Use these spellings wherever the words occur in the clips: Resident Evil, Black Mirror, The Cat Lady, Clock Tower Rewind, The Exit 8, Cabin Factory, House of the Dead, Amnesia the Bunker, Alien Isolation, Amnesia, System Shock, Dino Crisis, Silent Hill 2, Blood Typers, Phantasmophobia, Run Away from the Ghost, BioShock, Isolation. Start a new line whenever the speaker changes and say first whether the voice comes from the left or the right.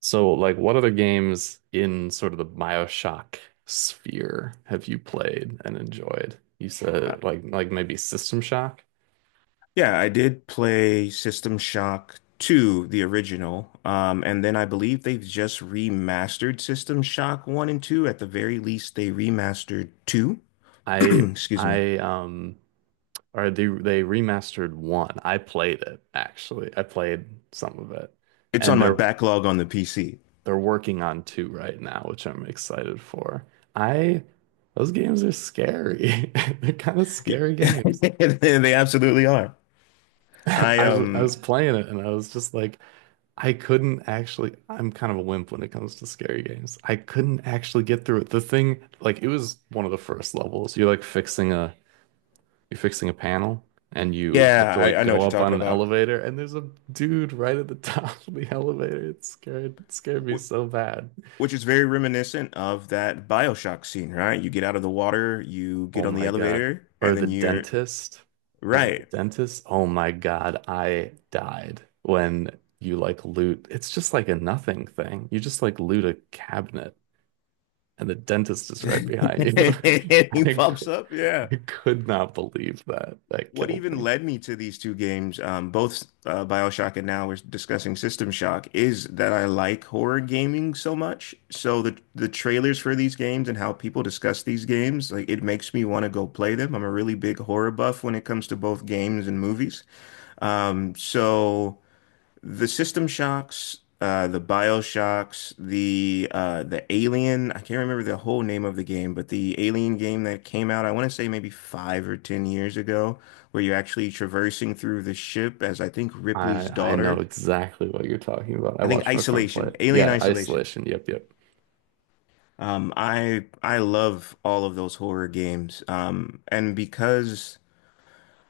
right: So, like, what other games in sort of the BioShock sphere have you played and enjoyed? You
left: Uh,
right: said like maybe System Shock.
left: Yeah, I did play System Shock 2, the original. And then I believe they've just remastered System Shock 1 and 2. At the very least, they remastered 2.
right: I
left: Excuse me.
right: I or they remastered one. I played it actually. I played some of it,
left: It's
right: and
left: on my
right: they're
left: backlog on the PC.
right: they're working on two right now, which I'm excited for. I those games are scary. They're kind of scary games.
left: They absolutely are. I
right: I was playing it and I was just like. I couldn't actually, I'm kind of a wimp when it comes to scary games. I couldn't actually get through it. The thing, like, it was one of the first levels. You're fixing a panel and you have
left: yeah,
right: to like
left: I, I know what
right: go
left: you're
right: up on
left: talking
right: an
left: about.
right: elevator and there's a dude right at the top of the elevator. It scared me
left: Wh-
right: so bad.
left: Which is very reminiscent of that BioShock scene, right? You get out of the water, you
right: Oh
left: get on the
right: my God.
left: elevator,
right: Or
left: and
right: the
left: then you're
right: dentist. Was it the
left: right.
right: dentist? Oh my God. I died when you like loot. It's just like a nothing thing. You just like loot a cabinet and the dentist is right behind you.
left: He
right: I,
left: pops
right: cou-
left: up. Yeah.
right: I could not believe that. That
left: What
right: killed
left: even
right: me.
left: led me to these two games, both BioShock and now we're discussing System Shock, is that I like horror gaming so much. So the trailers for these games and how people discuss these games, like it makes me want to go play them. I'm a really big horror buff when it comes to both games and movies. So the System Shocks, the BioShocks, the Alien. I can't remember the whole name of the game, but the Alien game that came out, I want to say maybe 5 or 10 years ago, where you're actually traversing through the ship as I think Ripley's
right: I know
left: daughter.
right: exactly what you're talking about. I
left: I think
right: watched my friend play
left: Isolation,
right: it.
left: Alien
right: Yeah,
left: Isolation.
right: Isolation. Yep, yep.
left: I love all of those horror games, and because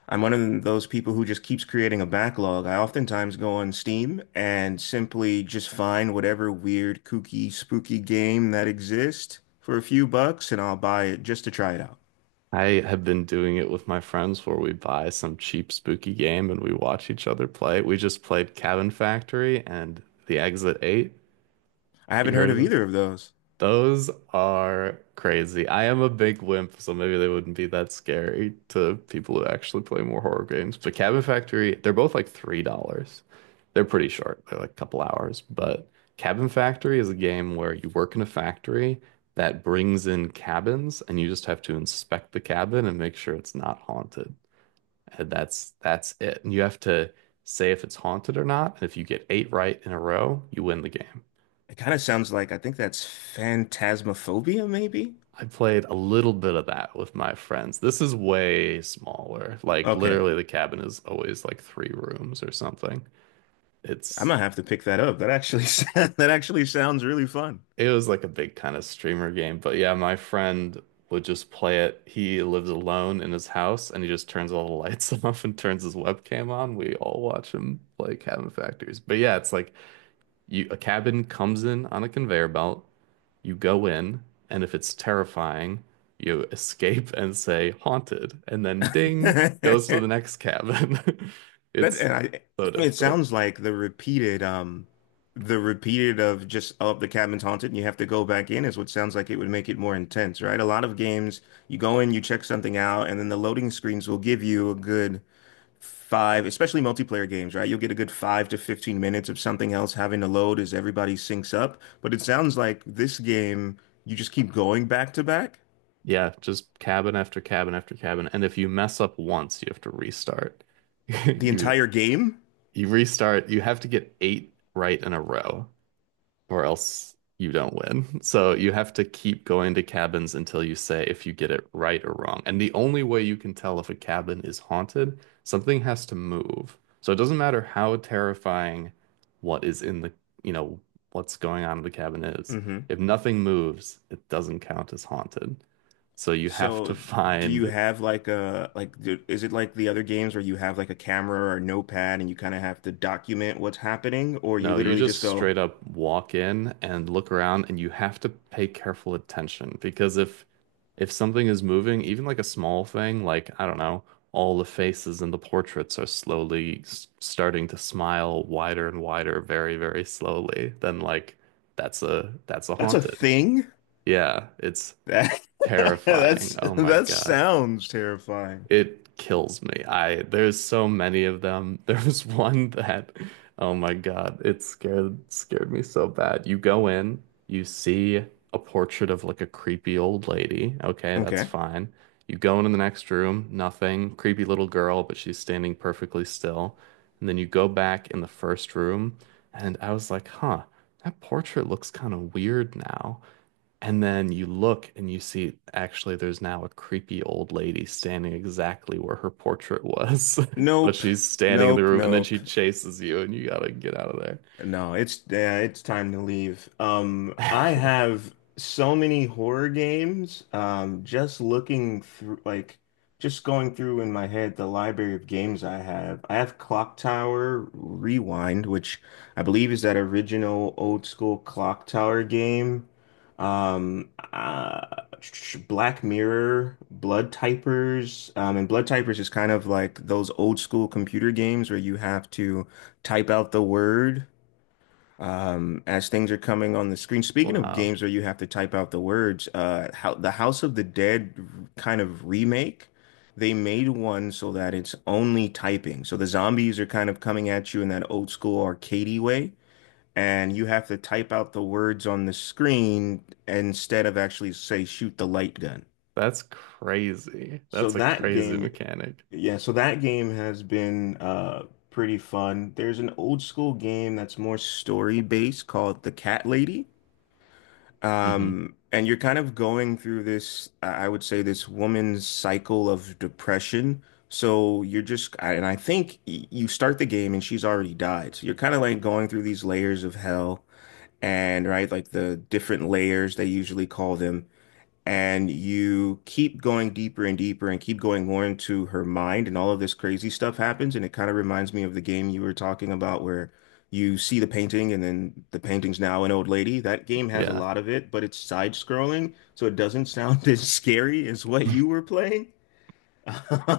left: I'm one of those people who just keeps creating a backlog. I oftentimes go on Steam and simply just find whatever weird, kooky, spooky game that exists for a few bucks and I'll buy it just to try it out.
right: I have been doing it with my friends where we buy some cheap spooky game and we watch each other play. We just played Cabin Factory and The Exit 8.
left: I
right: You
left: haven't
right: heard
left: heard
right: of
left: of
right: this?
left: either of those.
right: Those are crazy. I am a big wimp, so maybe they wouldn't be that scary to people who actually play more horror games. But Cabin Factory, they're both like $3. They're pretty short. They're like a couple hours. But Cabin Factory is a game where you work in a factory that brings in cabins and you just have to inspect the cabin and make sure it's not haunted. And that's it. And you have to say if it's haunted or not. And if you get eight right in a row, you win the game.
left: It kind of sounds like I think that's phantasmophobia, maybe?
right: I played a little bit of that with my friends. This is way smaller. Like
left: Okay.
right: literally the cabin is always like three rooms or something.
left: I'm
right: It's
left: gonna have to pick that up. That actually that actually sounds really fun.
right: it was like a big kind of streamer game, but yeah, my friend would just play it. He lives alone in his house and he just turns all the lights off and turns his webcam on. We all watch him play Cabin Factories. But yeah, it's like you a cabin comes in on a conveyor belt. You go in, and if it's terrifying, you escape and say haunted, and then ding goes to the next cabin.
left: That
right: It's
left: and I,
right: so
left: it
right: difficult.
left: sounds like the repeated of just oh the cabin's haunted and you have to go back in is what sounds like it would make it more intense, right? A lot of games, you go in, you check something out, and then the loading screens will give you a good five, especially multiplayer games, right? You'll get a good five to 15 minutes of something else having to load as everybody syncs up. But it sounds like this game, you just keep going back to back
right: Yeah, just cabin after cabin after cabin. And if you mess up once, you have to restart.
left: the
right: You
left: entire game.
right: you restart, you have to get eight right in a row, or else you don't win. So you have to keep going to cabins until you say if you get it right or wrong. And the only way you can tell if a cabin is haunted, something has to move. So it doesn't matter how terrifying what is in the, you know, what's going on in the cabin is.
left: Mm-hmm.
right: If nothing moves, it doesn't count as haunted. So you have to
left: So, do you
right: find
left: have like a like do, is it like the other games where you have like a camera or a notepad and you kind of have to document what's happening, or you
right: No, you
left: literally just
right: just
left: go,
right: straight up walk in and look around and you have to pay careful attention because if something is moving, even like a small thing, like I don't know, all the faces in the portraits are slowly s starting to smile wider and wider very, very slowly, then like that's a
left: "That's a
right: haunted.
left: thing?
right: Yeah, it's
left: That that's
right: terrifying. Oh my
left: that
right: God.
left: sounds terrifying."
right: It kills me. I there's so many of them. There was one that, oh my God, it scared scared me so bad. You go in, you see a portrait of like a creepy old lady. Okay, that's
left: Okay.
right: fine. You go into the next room, nothing. Creepy little girl, but she's standing perfectly still. And then you go back in the first room, and I was like, huh, that portrait looks kind of weird now. And then you look and you see actually there's now a creepy old lady standing exactly where her portrait was. But
left: Nope.
right: she's standing in the
left: Nope.
right: room and then
left: Nope.
right: she chases you and you gotta get out of there.
left: No, it's yeah, it's time to leave. I have so many horror games. Just looking through, like, just going through in my head the library of games I have. I have Clock Tower Rewind, which I believe is that original old school Clock Tower game. Um, uh, Black Mirror, Blood Typers, and Blood Typers is kind of like those old school computer games where you have to type out the word as things are coming on the screen. Speaking of
right: Wow.
left: games where you have to type out the words, how the House of the Dead kind of remake, they made one so that it's only typing. So the zombies are kind of coming at you in that old school arcadey way, and you have to type out the words on the screen instead of actually say shoot the light gun.
right: That's crazy.
left: So
right: That's a
left: that
right: crazy
left: game,
right: mechanic.
left: yeah, so that game has been pretty fun. There's an old school game that's more story based called The Cat Lady.
right: hmm
left: And you're kind of going through this, I would say, this woman's cycle of depression. So you're just, and I think you start the game and she's already died. So you're kind of like going through these layers of hell and right, like the different layers they usually call them, and you keep going deeper and deeper and keep going more into her mind and all of this crazy stuff happens and it kind of reminds me of the game you were talking about where you see the painting and then the painting's now an old lady. That game has a
right: Yeah.
left: lot of it, but it's side scrolling, so it doesn't sound as scary as what you were playing.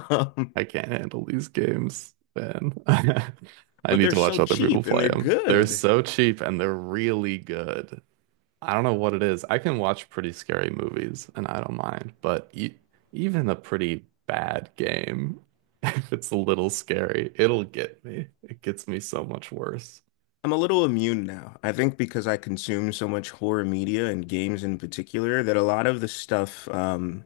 left: Um,
right: I can't handle these games, man. I
left: but
right: need
left: they're
right: to watch
left: so
right: other people
left: cheap and
right: play
left: they're
right: them. They're
left: good.
right: so cheap and they're really good. I don't know what it is. I can watch pretty scary movies and I don't mind, but e even a pretty bad game, if it's a little scary, it'll get me. It gets me so much worse.
left: I'm a little immune now. I think because I consume so much horror media and games in particular that a lot of the stuff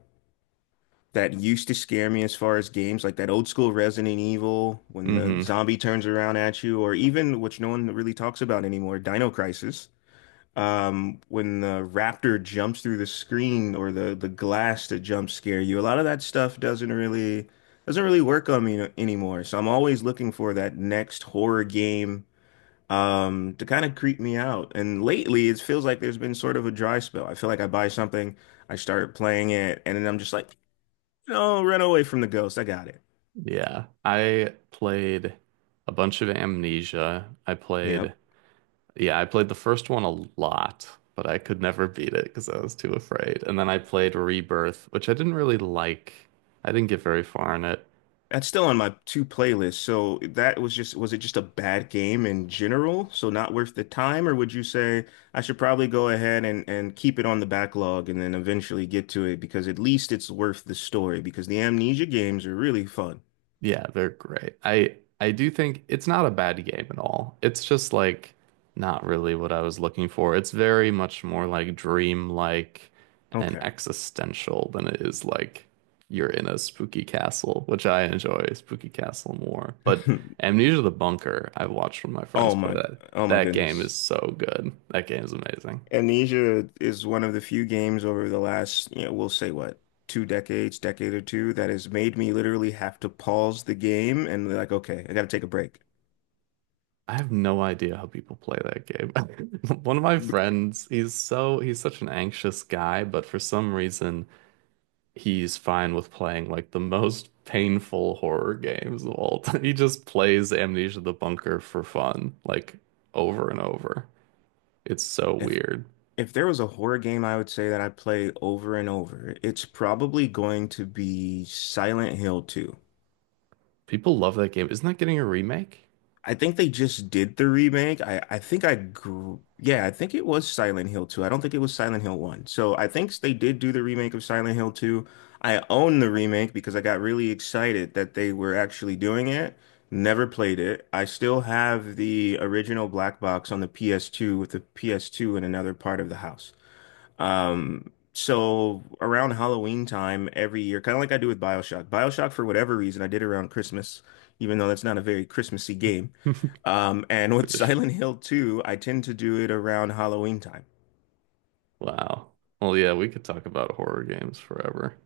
left: that used to scare me as far as games, like that old school Resident Evil when the
right: hmm
left: zombie turns around at you, or even which no one really talks about anymore, Dino Crisis. When the raptor jumps through the screen or the glass to jump scare you, a lot of that stuff doesn't really work on me anymore. So I'm always looking for that next horror game to kind of creep me out. And lately, it feels like there's been sort of a dry spell. I feel like I buy something, I start playing it, and then I'm just like, no, Run Away from the Ghost. I got it.
right: Yeah. I played a bunch of Amnesia. I played,
left: Yep.
right: yeah, I played the first one a lot, but I could never beat it because I was too afraid. And then I played Rebirth, which I didn't really like. I didn't get very far in it.
left: That's still on my two playlists. So that was just, was it just a bad game in general? So not worth the time, or would you say I should probably go ahead and keep it on the backlog and then eventually get to it because at least it's worth the story because the Amnesia games are really fun.
right: Yeah, they're great. I do think it's not a bad game at all. It's just like not really what I was looking for. It's very much more like dream-like and
left: Okay.
right: existential than it is like you're in a spooky castle, which I enjoy spooky castle more. But Amnesia the Bunker, I watched one of my friends
left: Oh
right: play
left: my,
right: that.
left: oh my
right: That game is
left: goodness.
right: so good. That game is amazing.
left: Amnesia is one of the few games over the last, you know, we'll say what, two decades, decade or two, that has made me literally have to pause the game and be like, okay, I gotta take a break.
right: I have no idea how people play that game. One of my friends, he's such an anxious guy, but for some reason he's fine with playing like the most painful horror games of all time. He just plays Amnesia the Bunker for fun, like over and over. It's so
left: If
right: weird.
left: if there was a horror game I would say that I play over and over, it's probably going to be Silent Hill 2.
right: People love that game. Isn't that getting a remake?
left: I think they just did the remake. I think I grew, yeah, I think it was Silent Hill 2. I don't think it was Silent Hill 1. So I think they did do the remake of Silent Hill 2. I own the remake because I got really excited that they were actually doing it. Never played it. I still have the original black box on the PS2 with the PS2 in another part of the house. So around Halloween time every year, kind of like I do with BioShock. BioShock, for whatever reason, I did around Christmas, even though that's not a very Christmassy game. And with
right: Tradition.
left: Silent Hill 2, I tend to do it around Halloween time.
right: Wow. Well, yeah, we could talk about horror games forever.